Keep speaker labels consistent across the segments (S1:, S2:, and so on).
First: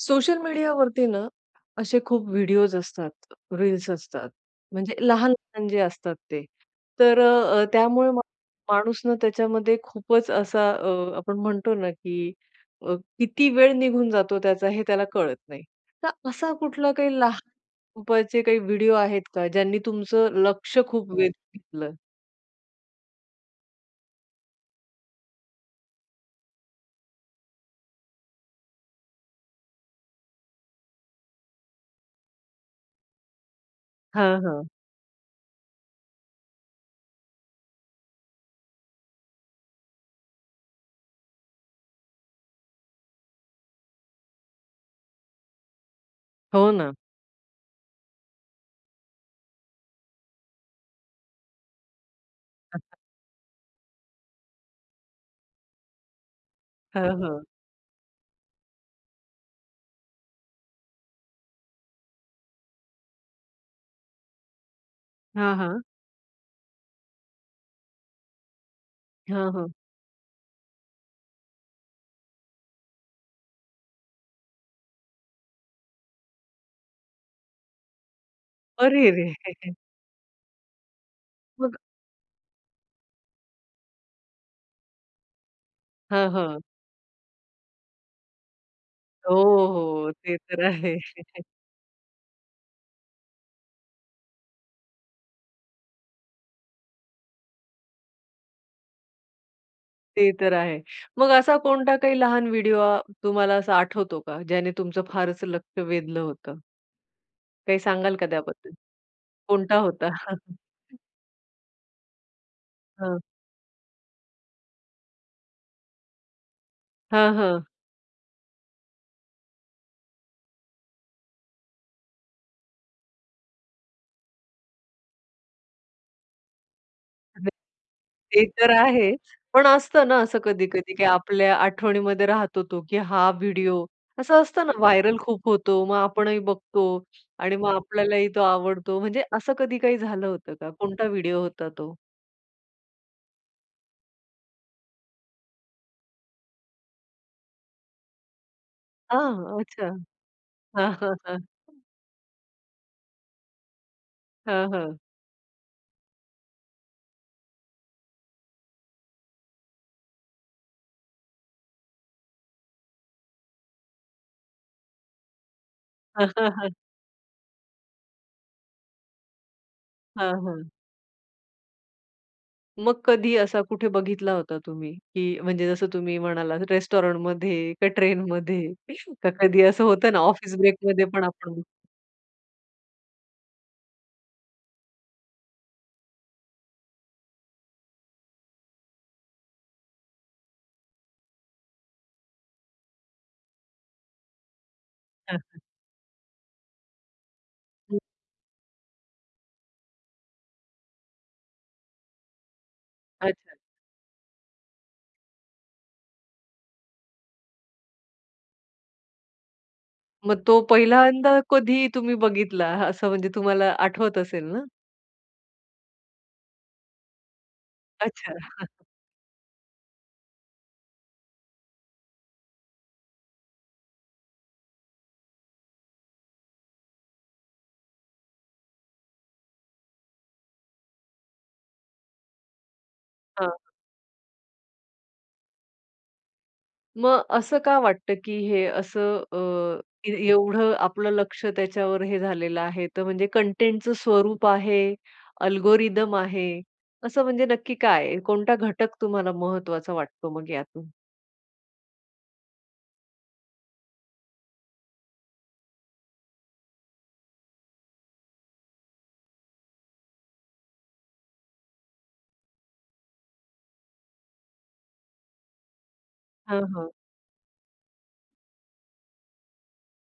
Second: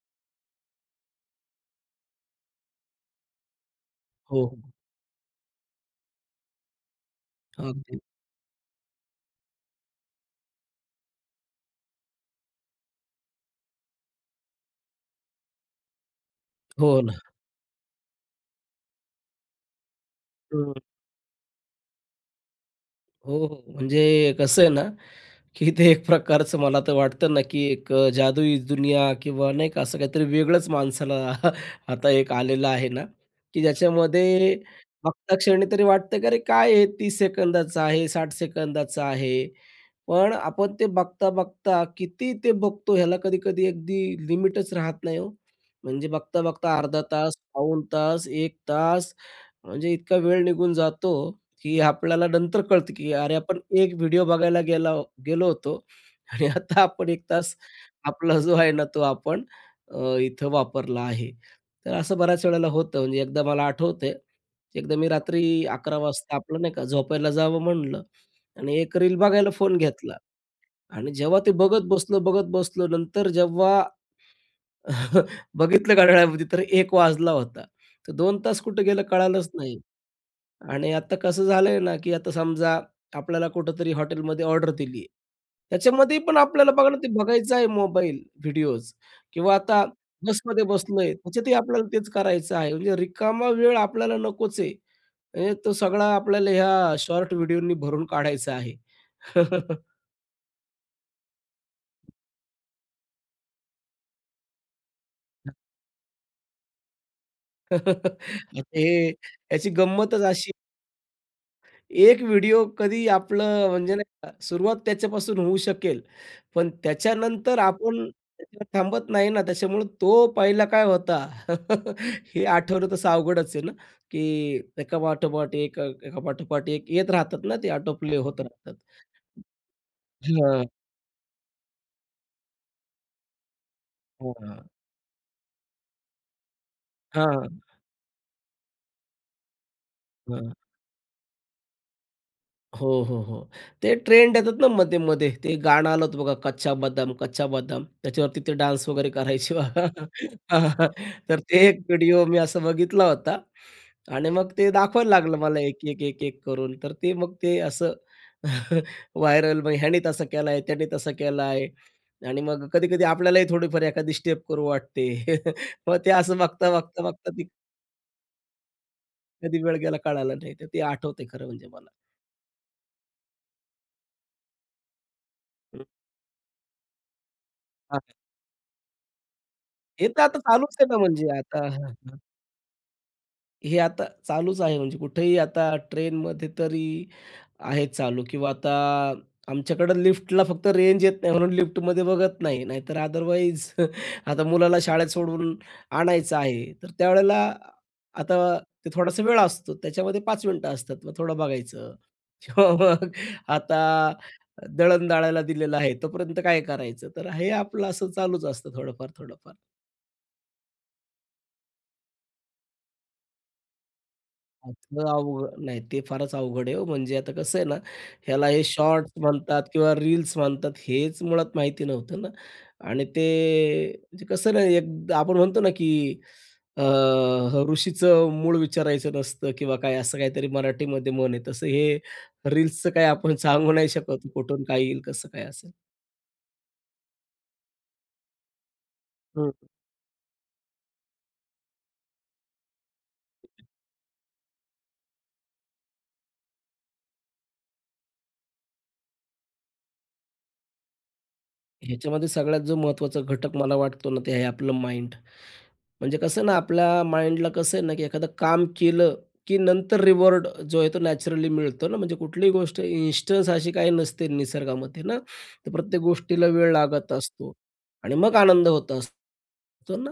S1: Social मीडियावरती ना, असे खूप व्हिडिओज असतात, रील्स असतात.
S2: हो, हो.
S1: म्हणजे लहान-लहान जे असतात ते. तर अ, अ,
S2: अगदी.
S1: त्यामुळे मग माणूस ना त्याच्यामध्ये खूपच असा अ, आपण म्हणतो ना की अ, किती वेळ निघून जातो त्याचा हे त्याला कळत नाही. तर असा कुठला
S2: हो ना.
S1: काही लहा [unintelligible] ...पचे काही व्हिडिओ आहेत का ज्यांनी तुमचं लक्ष
S2: हं.
S1: खूप वेध घेतलं?
S2: हो, हो. म्हणजे कसं आहे ना की ते एक प्रकारचं मला तर वाटतं ना की एक अ, जादुई दुनिया किंवा नाही का, असं काहीतरी वेगळंच माणसाला आता एक आलेलं आहे ना, की
S1: हां,
S2: ज्याच्यामध्ये
S1: हां.
S2: बघता क्षणी तरी वाटतं, की "अरे, काय आहे 30 सेकंदाचं आहे, 60 सेकंदाचा आहे." पण आपण ते बघता-बघता किती ते बघतो ह्याला कधी-कधी अगदी लिमिटच राहत नाही ओ! म्हणजे
S1: हो
S2: बघता-बघता
S1: ना.
S2: अर्धा तास, पाऊण तास, 1 तास. म्हणजे इतका वेळ निघून जातो, की आपल्याला नंतर कळतं, की "अरे, आपण एक व्हिडिओ बघायला गेला गेलो होतो आणि आता आपण
S1: हं,
S2: 1
S1: हं.
S2: तास आपला जो आहे ना तो आपण अ, इथं वापरला आहे." तर असं बऱ्याच वेळेला होतं. म्हणजे एकदा मला आठवतंय, की एकदा मी रात्री
S1: हां, हां.
S2: 11:00 वाजता आपलं, नाही का, झोपायला जावं म्हणलं आणि एक रील बघायला
S1: हां, हां.
S2: फोन घेतला. आणि जेव्हा ते बघत बसलो, बघत बसलो नंतर जेव्हा बघितलं घड्याळामध्ये तर 1:00 वाजला होता. तर 2 तास कुठं गेलं
S1: अरे रे!
S2: कळालंच नाही. आणि आता कसं
S1: मग
S2: झालंय ना की आता समजा आपल्याला कुठेतरी हॉटेलमध्ये ऑर्डर दिली आहे, त्याच्यामध्ये
S1: हां,
S2: पण
S1: हां.
S2: आपल्याला बघणं ते बघायचं आहे मोबाईल, व्हिडिओज,
S1: हो,
S2: किंवा आता
S1: हो. ते
S2: बसमध्ये
S1: तर आहे.
S2: बसलो आहे, त्याच्यातही आपल्याला तेच करायचं आहे म्हणजे रिकामा वेळ आपल्याला नकोच आहे. म्हणजे तो सगळा आपल्याला ह्या शॉर्ट व्हिडिओनी भरून काढायचा आहे.
S1: ते तर आहे. मग असा कोणता काही लहान व्हिडिओ आ तुम्हाला असा आठवतो का? ज्याने तुमचं फारच लक्ष वेधलं होतं? काही सांगाल का
S2: आता
S1: त्याबद्दल?
S2: हे, याची
S1: कोणता होता?
S2: गंमतच अशी एक व्हिडिओ कधी
S1: हां.
S2: आपलं म्हणजे, नाही का, सुरुवात त्याच्यापासून होऊ शकेल, पण
S1: हां,
S2: त्याच्यानंतर
S1: हां.
S2: आपण [unintelligible] थांबत नाही ना त्याच्यामुळं तो पहिला काय होता हे आठवलं तसं अवघडच आहे ना की एकापाठोपाठ एक, अ, एकापाठोपाठ एक येत राहतात
S1: [unintelligible]
S2: ना ते आटोप्ले होत
S1: ते तर
S2: राहतात.
S1: आहे. पण असतं ना असं
S2: हं.
S1: कधी-कधी की आपल्या आठवणीमध्ये राहतो तो की हा व्हिडिओ.
S2: हो
S1: असं
S2: ना.
S1: असतं ना व्हायरल खूप होतो, मग आपणही बघतो आणि
S2: हां.
S1: मग आपल्यालाही तो आवडतो. म्हणजे असं कधी काही झालं
S2: हां.
S1: होतं का? कोणता व्हिडिओ होता तो?
S2: हो, हो, हो. ते ट्रेंड येतात ना मध्ये-मध्ये. ते गाणं आलं होतं बघा कच्चा बदाम, कच्चा बदाम. त्याच्यावरती ते डान्स वगैरे करायचे
S1: हां,
S2: बघा.
S1: अच्छा.
S2: हां.
S1: हां, हां,
S2: तर
S1: हां.
S2: ते एक व्हिडिओ मी असा बघितला होता आणि मग ते
S1: हां, हां.
S2: दाखवायला लागलं मला एक, एक, एक, एक करून. तर ते मग ते असं व्हायरल मग ह्याने तसं केलाय, त्याने तसं केलाय आणि मग कधी-कधी आपल्यालाही थोडीफार एखादी स्टेप करू वाटते मग ते असं बघता, बघता, बघता ती कधी वेळ गेला कळाला
S1: हां,
S2: नाही तर
S1: हां.
S2: ते आठवतंय खरं म्हणजे मला.
S1: मग कधी असा कुठे बघितला होता तुम्ही, की म्हणजे,
S2: हं.
S1: जसं तुम्ही म्हणालात, रेस्टोरंटमध्ये, का
S2: आहे.
S1: ट्रेनमध्ये? का कधी असं
S2: हे
S1: होतं ना,
S2: तर आता
S1: ऑफिस
S2: चालूच आहे ना,
S1: ब्रेकमध्ये पण
S2: म्हणजे
S1: आपण
S2: आता. हे आता चालूच आहे. म्हणजे कुठेही, आता ट्रेनमध्ये तरी आहे चालू. किंवा आता आमच्याकडं लिफ्टला फक्त रेंज येत नाही, म्हणून लिफ्टमध्ये बघत नाही, नाहीतर अदरवाईज आता मुलाला शाळेत सोडून आणायचं आहे, तर त्यावेळेला
S1: हं.
S2: आता ते थोडासा वेळ असतो, त्याच्यामध्ये 5 मिनिटं असतात, मग थोडं बघायचं. किंवा मग
S1: अच्छा.
S2: आता दळण दळायला दिलेलं आहे, तोपर्यंत काय करायचं? तर हे आपलं असं चालूच असतं, थोडंफार, थोडंफार.
S1: मग तो पहिल्यांदा कधी तुम्ही बघितला, असं म्हणजे, तुम्हाला आठवत असेल ना?
S2: [unintelligible] अवघ नाही, ते फारच अवघड आहे ओ, म्हणजे आता कसं आहे ना,
S1: अच्छा.
S2: ह्याला हे शॉर्टस म्हणतात किंवा रील्स म्हणतात, हेच मुळात माहिती नव्हतं ना. आणि ते म्हणजे कसं ना, एक आपण म्हणतो ना, की अ, ह "ऋषीचं मूळ विचारायचं नसतं" किंवा काय, असं काहीतरी मराठीमध्ये म्हण आहे, तसं हे रील्सचं काही आपण
S1: हां, हां.
S2: सांगू नाही शकत, की कुठून काय येईल, कसं काय असेल.
S1: मग असं का वाटतं, की हे असं
S2: हं.
S1: अ, ए एवढं आपलं लक्ष त्याच्यावर हे झालेलं आहे, तर म्हणजे कंटेंटचं स्वरूप आहे, अल्गोरिदम आहे, असं म्हणजे नक्की काय आहे? कोणता घटक तुम्हाला महत्वाचा वाटतो मग यातून?
S2: ह्याच्यामध्ये सगळ्यात जो महत्त्वाचा घटक मला वाटतो ना ते आहे आपलं माईंड. म्हणजे कसं ना आपल्या माइंडला कसं आहे ना की एखादं काम केलं की नंतर रिवॉर्ड जो आहे तो नॅचरली मिळतो ना म्हणजे कुठलीही गोष्ट इन्स्टन्स अशी काही नसते निसर्गामध्ये ना. तर प्रत्येक गोष्टीला
S1: हां,
S2: वेळ
S1: हां.
S2: लागत असतो आणि मग आनंद होत असतो ना,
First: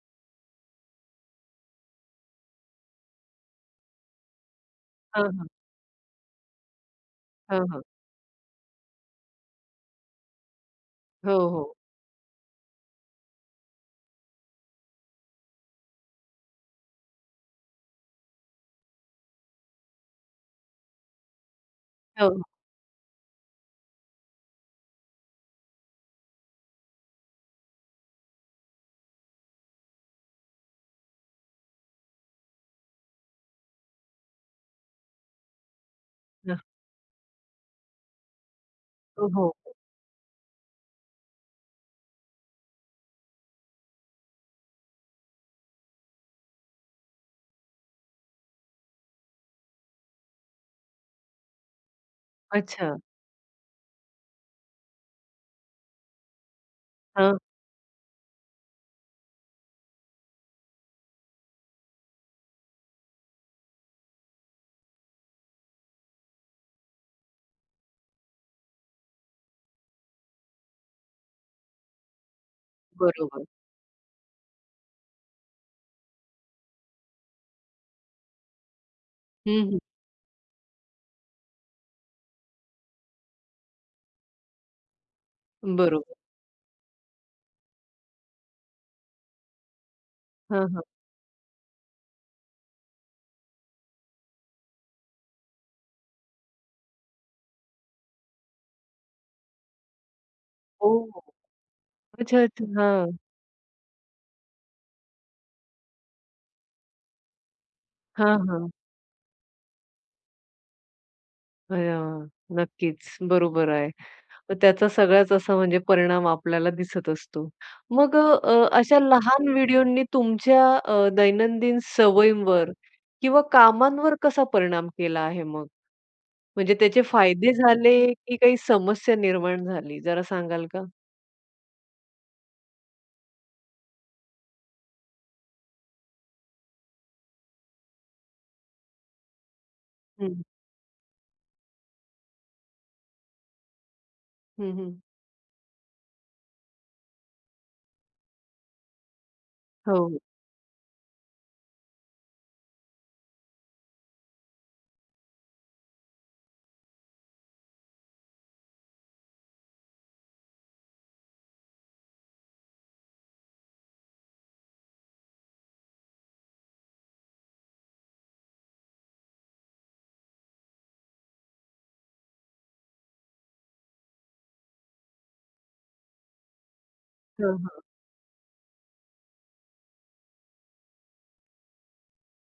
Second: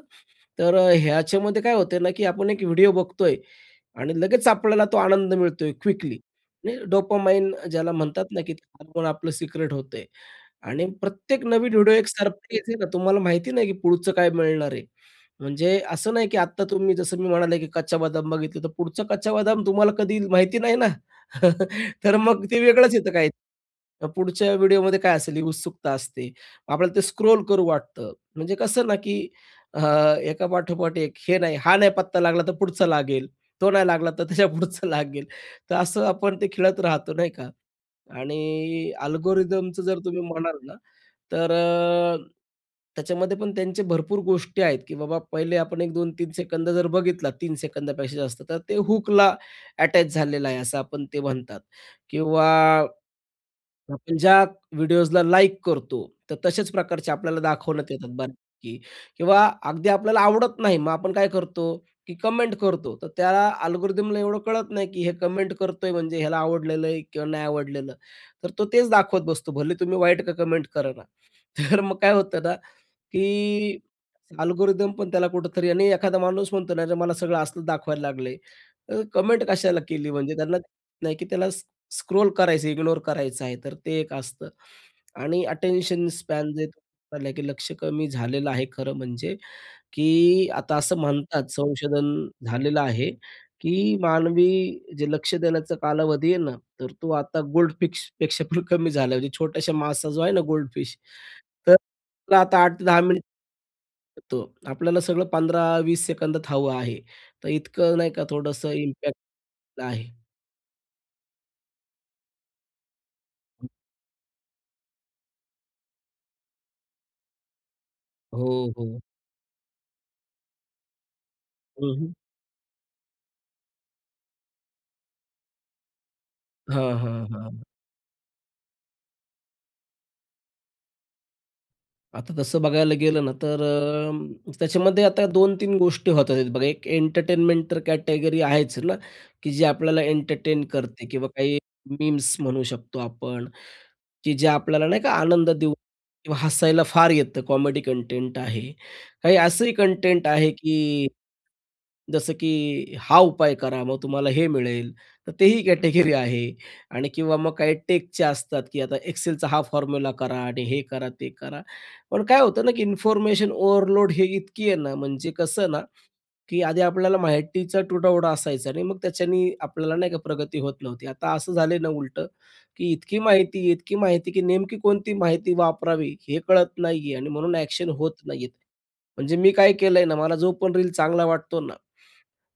S2: तर अ, ह्याच्यामध्ये काय होतंय ना की आपण एक व्हिडिओ बघतोय आणि लगेच आपल्याला तो
S1: हां,
S2: आनंद
S1: हां.
S2: मिळतो आहे, क्विकली, म्हणजे डोपामाइन अ,
S1: हां, हां.
S2: ज्याला म्हणतात ना की आपण आपलं सिक्रेट होतंय आणि
S1: हो,
S2: प्रत्येक नवीन
S1: हो.
S2: व्हिडिओ एक सरप्राईज आहे ना तुम्हाला माहिती नाही की पुढचं काय मिळणार आहे. म्हणजे असं नाही की आत्ता तुम्ही जसं मी म्हणाले की कच्चा बदाम बघितलं, तर पुढचा कच्चा बदाम तुम्हाला कधी येईल माहिती नाही ना, तर
S1: हो.
S2: मग ते वेगळंच येतं काही मग पुढच्या व्हिडिओमध्ये काय असेल ही उत्सुकता असते. आपल्याला ते स्क्रोल करू वाटतं. म्हणजे कसं ना, की अ, एकापाठोपाठ एक हे नाही हा नाही पत्ता लागला, तर पुढचा लागेल. तो नाही लागला तर त्याच्यापुढचं लागेल. तर असं आपण ते खेळत राहतो, नाही का? आणि
S1: हो, हो, हो.
S2: अल्गोरिथमचं जर तुम्ही म्हणाल ना तर अ, त्याच्यामध्ये पण त्यांचे भरपूर गोष्टी आहेत, की बाबा पहिले आपण 1-2-3 सेकंद जर बघितला, 3 सेकंदापेक्षा जास्त, तर ते हुकला अटॅच झालेलं आहे असं आपण ते म्हणतात किंवा
S1: अच्छा.
S2: आपण ज्या व्हिडिओजला लाइक करतो, तर तशाच प्रकारचे
S1: हां.
S2: आपल्याला दाखवण्यात येतात बऱ्यापैकी किंवा अगदी आपल्याला आवडत नाही, मग आपण काय करतो, की कमेंट करतो तर त्याला अल्गोरिथमला एवढं कळत नाही की हे कमेंट करतोय म्हणजे ह्याला आवडलेलं आहे किंवा नाही आवडलेलं. तर तो तेच दाखवत बसतो. भले तुम्ही वाईट का कमेंट करे ना. तर मग काय होतं ना,
S1: बरोबर.
S2: की अल्गोरिथम पण त्याला कुठेतरी आणि एखादा माणूस म्हणतो ना च्या मला सगळं असलं दाखवायला लागलंय, तर कमेंट
S1: हं, हं.
S2: कशाला केली म्हणजे त्यांना कळत नाही की त्याला स स्क्रोल करायचं, इग्नोर करायचं आहे. तर ते एक असतं आणि अटेंशन
S1: बरोबर.
S2: स्पॅन जे [unintelligible] की लक्ष कमी झालेलं आहे खरं म्हणजे, की
S1: हां,
S2: आता
S1: हां.
S2: असं म्हणतात, संशोधन झालेलं आहे, की मानवी जे लक्ष देण्याचा कालावधी आहे ना, तर तो आता गोल्डफिशपेक्षा पण कमी झालाय म्हणजे म्हणजे छोट्याशा मासा जो आहे ना गोल्डफिश,
S1: ओह!
S2: तर तर
S1: अच्छा,
S2: आता
S1: अच्छा.
S2: 8 ते 10
S1: हां.
S2: मिनिट अ, तो. आपल्याला सगळं 15-20 सेकंदात हवं आहे. तर इतकं, नाही का,
S1: हां, हां.
S2: थोडंसं इम्पॅक्ट आहे.
S1: अय्या! नक्कीच, बरोबर आहे. तर त्याचा सगळाच असा म्हणजे परिणाम आपल्याला दिसत असतो. मग अ अ,
S2: हो,
S1: अशा
S2: हो.
S1: लहान व्हिडिओनी तुमच्या अ, दैनंदिन
S2: हं, हं.
S1: सवयींवर किंवा कामांवर कसा परिणाम केला आहे मग. म्हणजे
S2: हां,
S1: त्याचे
S2: हां,
S1: फायदे
S2: हां.
S1: झाले, की काही समस्या निर्माण झाली जरा सांगाल का?
S2: आता तसं बघायला गेलं ना, तर अ, त्याच्यामध्ये आता 2-3 गोष्टी होत आहेत बघा. एक एंटरटेनमेंट तर कॅटेगरी आहेच ना, की जे आपल्याला
S1: हं.
S2: एंटरटेन करते किंवा काही मीम्स म्हणू शकतो आपण की ज्या
S1: हं,
S2: आपल्याला
S1: हं.
S2: नाही का आनंद देऊ किंवा हसायला फार येतं कॉमेडी कंटेंट आहे. काही असंही
S1: हो.
S2: कंटेंट आहे की जसं की हा उपाय करा, मग तुम्हाला हे मिळेल. तर तेही कॅटेगरी आहे. आणि किंवा मग काही टेकच्या असतात, की आता एक्सेलचा हा फॉर्म्युला करा आणि हे करा, ते करा. पण काय होतं ना, की इन्फॉर्मेशन ओव्हरलोड हे इतकी आहे ना, म्हणजे कसं ना, की आधी आपल्याला माहितीचा तुटवडा असायचा आणि मग त्याच्यानी आपल्याला नाही का प्रगती होत नव्हती. आता असं झालं ना उलटं, की इतकी माहिती, इतकी माहिती की नेमकी कोणती माहिती वापरावी हे कळत नाहीये आणि
S1: हां,
S2: म्हणून
S1: हां.
S2: ॲक्शन होत नाही आहेत. म्हणजे मी काय केलं आहे ना, मला जो पण रील चांगला वाटतो ना,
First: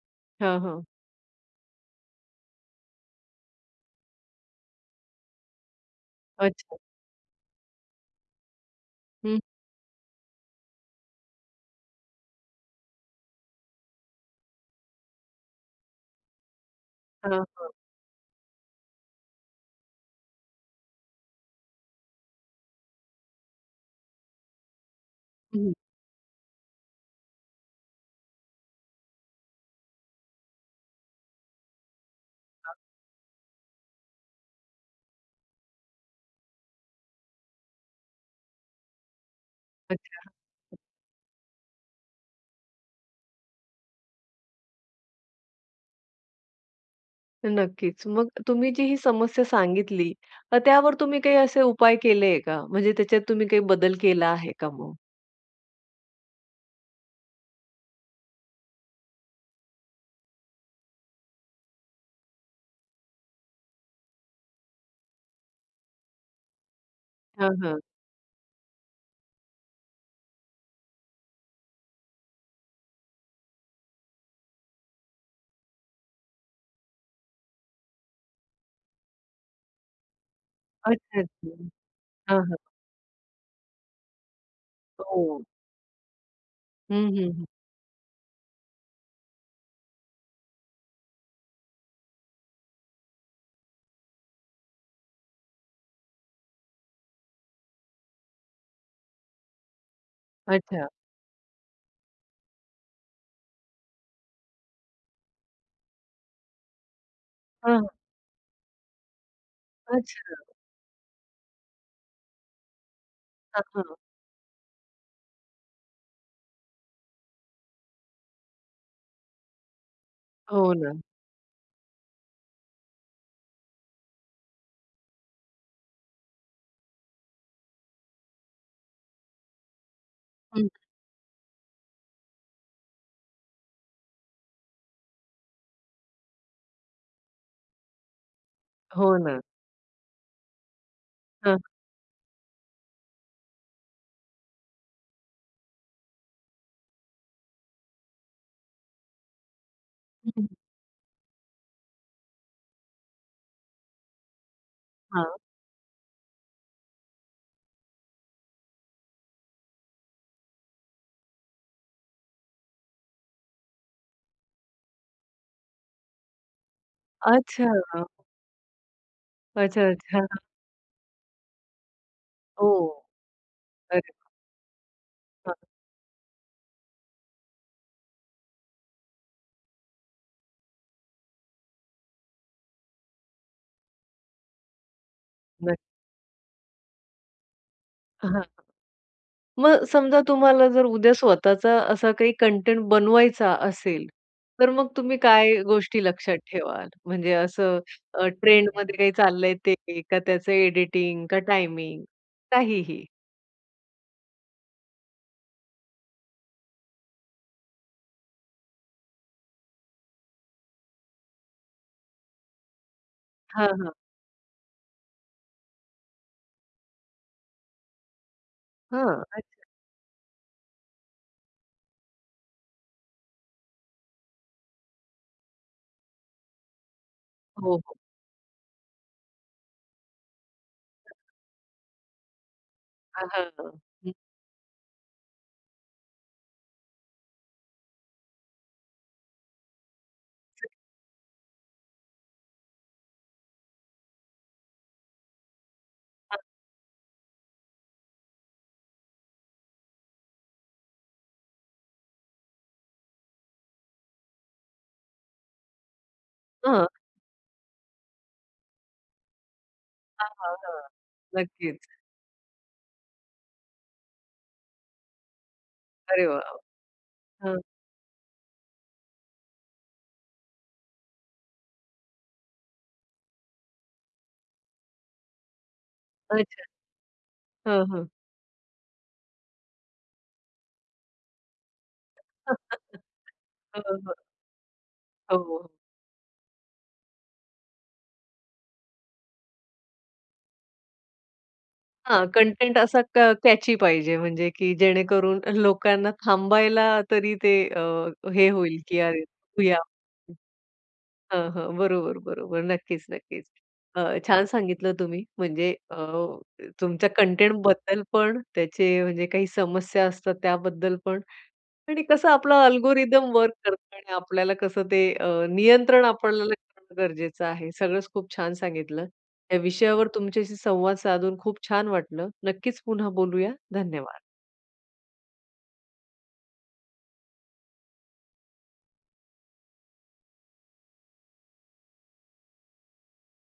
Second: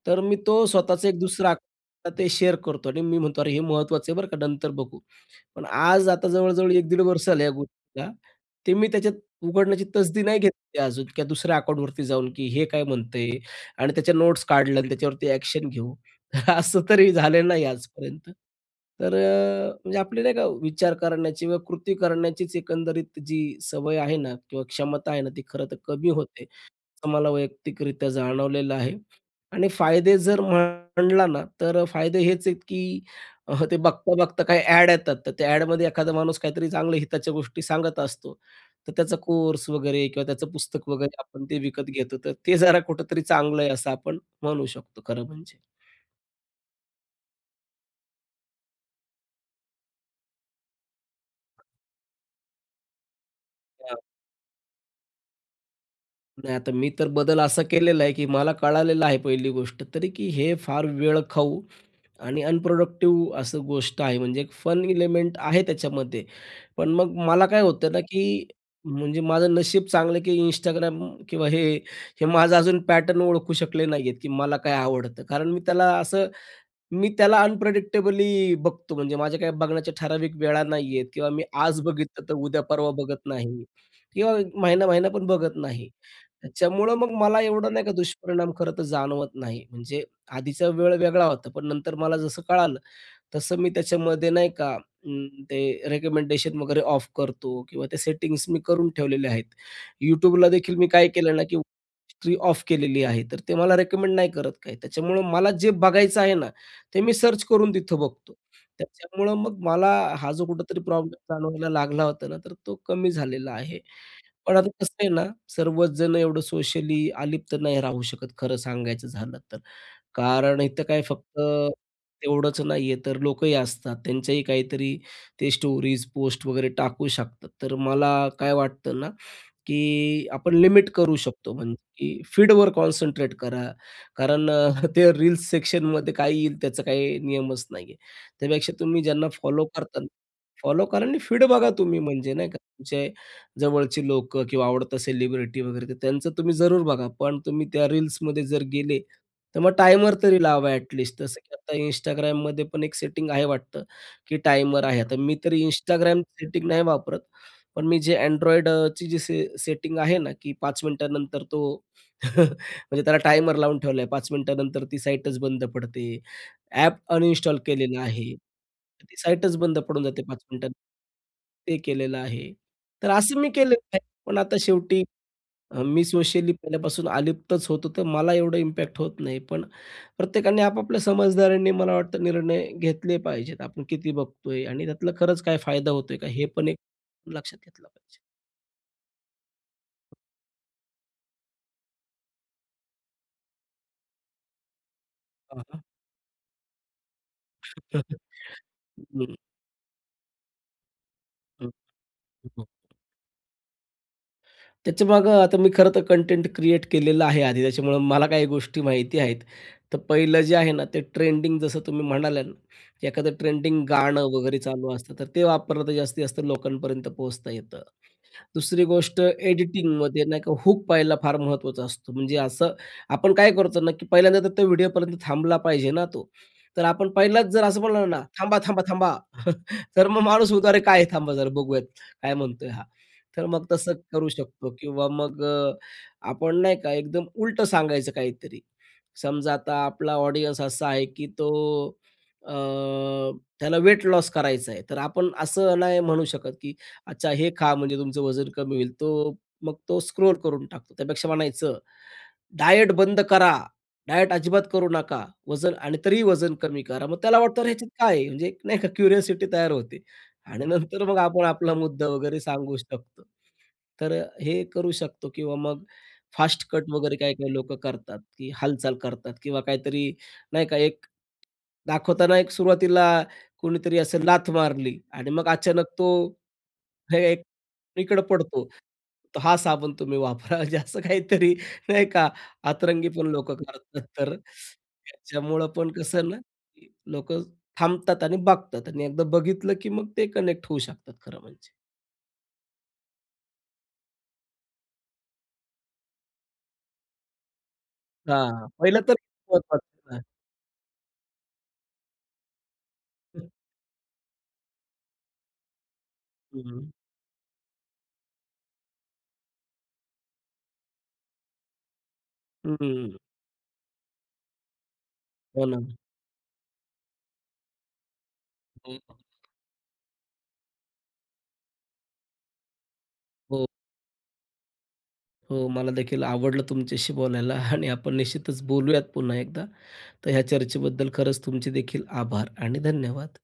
S2: तर मी
S1: हां,
S2: तो
S1: हां.
S2: स्वतःचं एक दुसरा अक ते शेअर करतो आणि मी म्हणतो "अरे हे महत्त्वाचं आहे बरं का, नंतर बघू". पण आज, आता जवळ-जवळ
S1: अच्छा.
S2: 1-1.5 वर्षं झालं आहे या गोष्टीला. ते मी त्याच्यात
S1: हं.
S2: उघडण्याची तसदी नाही घेतली अजून किंवा दुसऱ्या अकाऊंटवरती जाऊन, की हे काय म्हणतं आहे आणि त्याच्या नोट्स काढल्या आणि त्याच्यावरती ॲक्शन घेऊ. असं तरी
S1: हां,
S2: झालं नाही
S1: हां.
S2: आजपर्यंत. तर अ, म्हणजे आपली नाही का विचार करण्याची व कृती करण्याचीच एकंदरीत जी सवय आहे ना, किंवा क्षमता आहे ना, ती
S1: हं,
S2: खरं
S1: हं.
S2: तर कमी होते. असं मला वैयक्तिकरित्या जाणवलेलं आहे. आणि फायदे जर म्हटलं ना, तर अ, फायदे हेच आहेत, की अह, ते बघता-बघता काही ॲड येतात, तर त्या ॲडमध्ये एखादा माणूस काहीतरी चांगल्या हिताच्या गोष्टी सांगत असतो. तर त्याचा कोर्स वगैरे
S1: अच्छा.
S2: किंवा त्याचं पुस्तक वगैरे आपण ते विकत घेतो, तर ते जरा कुठेतरी चांगलं आहे असं आपण म्हणू शकतो, खरं म्हणजे.
S1: नक्कीच. मग तुम्ही जी ही समस्या सांगितली, मग त्यावर तुम्ही काही असे उपाय केले आहे का? म्हणजे त्याच्यात तुम्ही काही बदल
S2: हां.
S1: केला आहे का मग?
S2: नाही आता मी तर बदल असा केलेला आहे की मला कळालेलं आहे पहिली गोष्ट तरी की हे फार वेळखाऊ आणि अनप्रोडक्टिव असं गोष्ट आहे म्हणजे एक फन एलिमेंट आहे त्याच्यामध्ये, पण मग मला
S1: हां,
S2: काय
S1: हां.
S2: होतं ना की म्हणजे माझं नशीब चांगलं आहे की Instagram किंवा हे, हे माझं अजून पॅटर्न ओळखू शकले नाहीयेत की मला काय आवडतं. कारण मी त्याला असं मी त्याला अनप्रेडिक्टेबली बघतो. म्हणजे माझ्या काही बघण्याच्या ठराविक वेळा नाहीयेत
S1: अच्छा,
S2: किंवा मी
S1: अच्छा.
S2: आज बघितलं, तर
S1: हां, हां.
S2: उद्या-परवा बघत नाही किंवा महिना-महिना पण
S1: हो.
S2: बघत नाही. त्याच्यामुळं
S1: हं,
S2: मग
S1: हं.
S2: मला
S1: हं.
S2: एवढं नाही का दुष्परिणाम खरंतर जाणवत नाही. म्हणजे आधीचा वेळ वेगळा होता, पण नंतर मला जसं कळालं, तसं मी त्याच्यामध्ये, नाही का, अं, ते रेकमेंडेशन वगैरे ऑफ करतो किंवा त्या सेटिंग्स मी करून ठेवलेल्या आहेत. YouTubeला देखील मी
S1: अच्छा.
S2: काय केलं ना की हिस्ट्री ऑफ केलेली आहे तर ते मला रिकमेंड नाही करत काही, त्याच्यामुळं मला जे बघायचं आहे ना, ते मी सर्च करून
S1: हं.
S2: तिथं बघतो. त्याच्यामुळं मग मला हा
S1: अच्छा.
S2: जो कुठेतरी प्रॉब्लेम जाणवायला लागला होता ना, तर तो कमी झालेला
S1: हं,
S2: आहे.
S1: हं.
S2: पण आता कसं आहे ना सर्वच जण एवढं सोशली अलिप्त नाही राहू शकत खरं सांगायचं झालं तर. कारण
S1: हो
S2: इथं काय
S1: ना.
S2: फक्त तेवढंच नाही आहे तर लोकही असतात. त्यांच्याही काहीतरी ते स्टोरीज पोस्ट वगैरे टाकू शकतात. तर मला काय वाटतं ना की आपण
S1: हं, हं.
S2: लिमिट करू शकतो म्हणजे की फीडवर कॉन्सन्ट्रेट करा, कारण अ, ते रील्स सेक्शनमध्ये काय येईल, त्याचा काही नियमच नाही आहे. त्यापेक्षा तुम्ही
S1: हो
S2: ज्यांना
S1: ना.
S2: फॉलो करता, फॉलो करा आणि फीड
S1: हां, हां.
S2: बघा तुम्ही म्हणजे नाही का, तुमचे जवळचे लोक किंवा आवडतं सेलिब्रिटी वगैरे ते त्यांचं तुम्ही जरूर बघा, पण तुम्ही त्या रील्समध्ये जर गेले, तर मग टाईमर
S1: हं,
S2: तरी
S1: हं.
S2: लावा ॲट लीस्ट. जसं की आता Instagramमध्ये पण एक सेटिंग आहे वाटतं की टाईमर आहे. आता
S1: हां.
S2: मी तरी Instagram सेटिंग नाही वापरत, पण मी जे Android अ, ची जी सी सेटिंग आहे ना की 5 मिनिटानंतर तो म्हणजे त्याला टाईमर लावून ठेवला आहे. 5 मिनिटानंतर ती साईटच बंद पडते. ॲप अनइंस्टॉल
S1: अच्छा.
S2: केलेला आहे. तर ती साईटतच बंद
S1: अच्छा,
S2: पडून
S1: अच्छा.
S2: जाते 5 मिनिटां ते केलेलं आहे.
S1: ओह!
S2: तर असं मी केलेलं आहे,
S1: अरे.
S2: पण आता शेवटी
S1: हं, हं.
S2: अ, मी सोशली पहिल्यापासून अलिप्तच होतो, तर मला एवढं इम्पॅक्ट होत नाही, पण प्रत्येकाने आपापल्या समजदारीनी मला वाटतं निर्णय घेतले पाहिजेत. आपण किती बघतोय आणि त्यातलं खरंच काय
S1: नक्क.
S2: फायदा होतोय का, हे पण एक लक्षात घेतलं पाहिजे.
S1: हां, हां. मग समजा तुम्हाला जर उद्या स्वतःचा असा काही कंटेंट बनवायचा असेल, तर मग तुम्ही काय
S2: हां, हां.
S1: गोष्टी लक्षात ठेवाल? म्हणजे असं अ, ट्रेंडमध्ये काही
S2: हं.
S1: चाललंय ते? का त्याचं एडिटिंग? का
S2: हं.
S1: टायमिंग
S2: हं.
S1: काहीही?
S2: त्याच्यामागं, आता मी खरं तर कंटेंट क्रिएट केलेलं आहे आधी, त्याच्यामुळं मला काही गोष्टी माहिती आहेत. तर पहिलं जे आहे ना, ते ट्रेंडिंग जसं तुम्ही म्हणाल्या ना, की एखादं
S1: हां,
S2: ट्रेंडिंग
S1: हां.
S2: गाणं वगैरे चालू असतं, तर ते वापरलं तर जास्तीत जास्त लोकांपर्यंत पोहोचता येतं. दुसरी गोष्ट,
S1: हां. अच्छा.
S2: एडिटिंगमध्ये नाही का, हूक पहिला फार महत्त्वाचा असतो. म्हणजे असं आपण काय करतो ना, की पहिल्यांदा तर तो व्हिडिओपर्यंत थांबला पाहिजे ना तो. तर आपण पहिलाच जर
S1: हो,
S2: असं
S1: हो.
S2: म्हणालो ना, "थांबा, थांबा, थांबा!" तर मग माणूस म्हणतो, "अरे काय,
S1: [unintelligible]
S2: थांबा, जरा बघूयात काय म्हणतोय हा".
S1: हां, हां,
S2: तर मग
S1: हां.
S2: तसं
S1: हं.
S2: करू शकतो. किंवा मग अ, आपण नाही का, एकदम उलटं सांगायचं काहीतरी. समजा आता आपला ऑडियन्स असा आहे, की तो अ, त्याला व्हेट लॉस करायचं आहे, तर आपण असं नाही म्हणू
S1: हं.
S2: शकत, की "अच्छा हे खा, म्हणजे तुमचं वजन कमी होईल." तो मग तो स्क्रोल करून टाकतो. त्यापेक्षा म्हणायचं, "डायट बंद करा, डायट अजिबात करू नका, वजन आणि तरीही वजन कमी
S1: हं.
S2: करा." मग त्याला वाटतं, अरे, ह्याच्यात काय आहे? म्हणजे एक नाही का, क्युरिओसिटी तयार होते.
S1: हां, हां,
S2: आणि
S1: हां.
S2: नंतर मग आपण आपला
S1: नक्कीच.
S2: मुद्दा वगैरे सांगू शकतो. तर अ, हे करू शकतो. किंवा मग
S1: अरे वाह!
S2: फास्ट कट वगैरे काही-काही
S1: हं.
S2: लोक करतात, की हालचाल करतात. किंवा काहीतरी नाही का, एक दाखवताना एक सुरुवातीला कोणीतरी असं लाथ मारली आणि मग अचानक तो
S1: अच्छा.
S2: हे एक
S1: हं, हं.
S2: इकडं पडतो, "तर हा साबण तुम्ही वापरा," म्हणजे असं काहीतरी नाही का, अतरंगी पण लोक
S1: हो,
S2: करतात.
S1: हो.
S2: तर त्याच्यामुळं
S1: हो.
S2: पण कसं आहे ना, की लोक थांबतात आणि बघतात. आणि एकदा बघितलं, की मग ते कनेक्ट होऊ शकतात, खरं म्हणजे.
S1: हां. कंटेंट असा क कॅची पाहिजे, म्हणजे की जेणेकरून लोकांना थांबायला तरी ते अ, हे
S2: हां.
S1: होईल, की
S2: पहिलं तर
S1: अरे
S2: होत.
S1: बघूया.
S2: हं.
S1: हां, हां. बरोबर, बरोबर. नक्कीच,
S2: हं.
S1: नक्कीच. अ, छान सांगितलं तुम्ही, म्हणजे अ,
S2: हं.
S1: तुमच्या कंटेंटबद्दल पण, त्याचे म्हणजे काही समस्या असतात त्याबद्दल पण. आणि कसं आपला
S2: हं.
S1: अल्गोरिदम वर्क करतो आणि आपल्याला कसं ते अ,
S2: हो ना.
S1: नियंत्रण आपल्याला करणं गरजेचं आहे, सगळंच खूप छान
S2: हो.
S1: सांगितलं. या विषयावर तुमच्याशी संवाद साधून खूप छान वाटलं, नक्कीच पुन्हा बोलूया.
S2: हो.
S1: धन्यवाद.
S2: हो. मला देखील आवडलं तुमच्याशी बोलायला आणि आपण निश्चितच बोलूयात पुन्हा एकदा. तर ह्या चर्चेबद्दल खरंच तुमचे देखील आभार आणि धन्यवाद.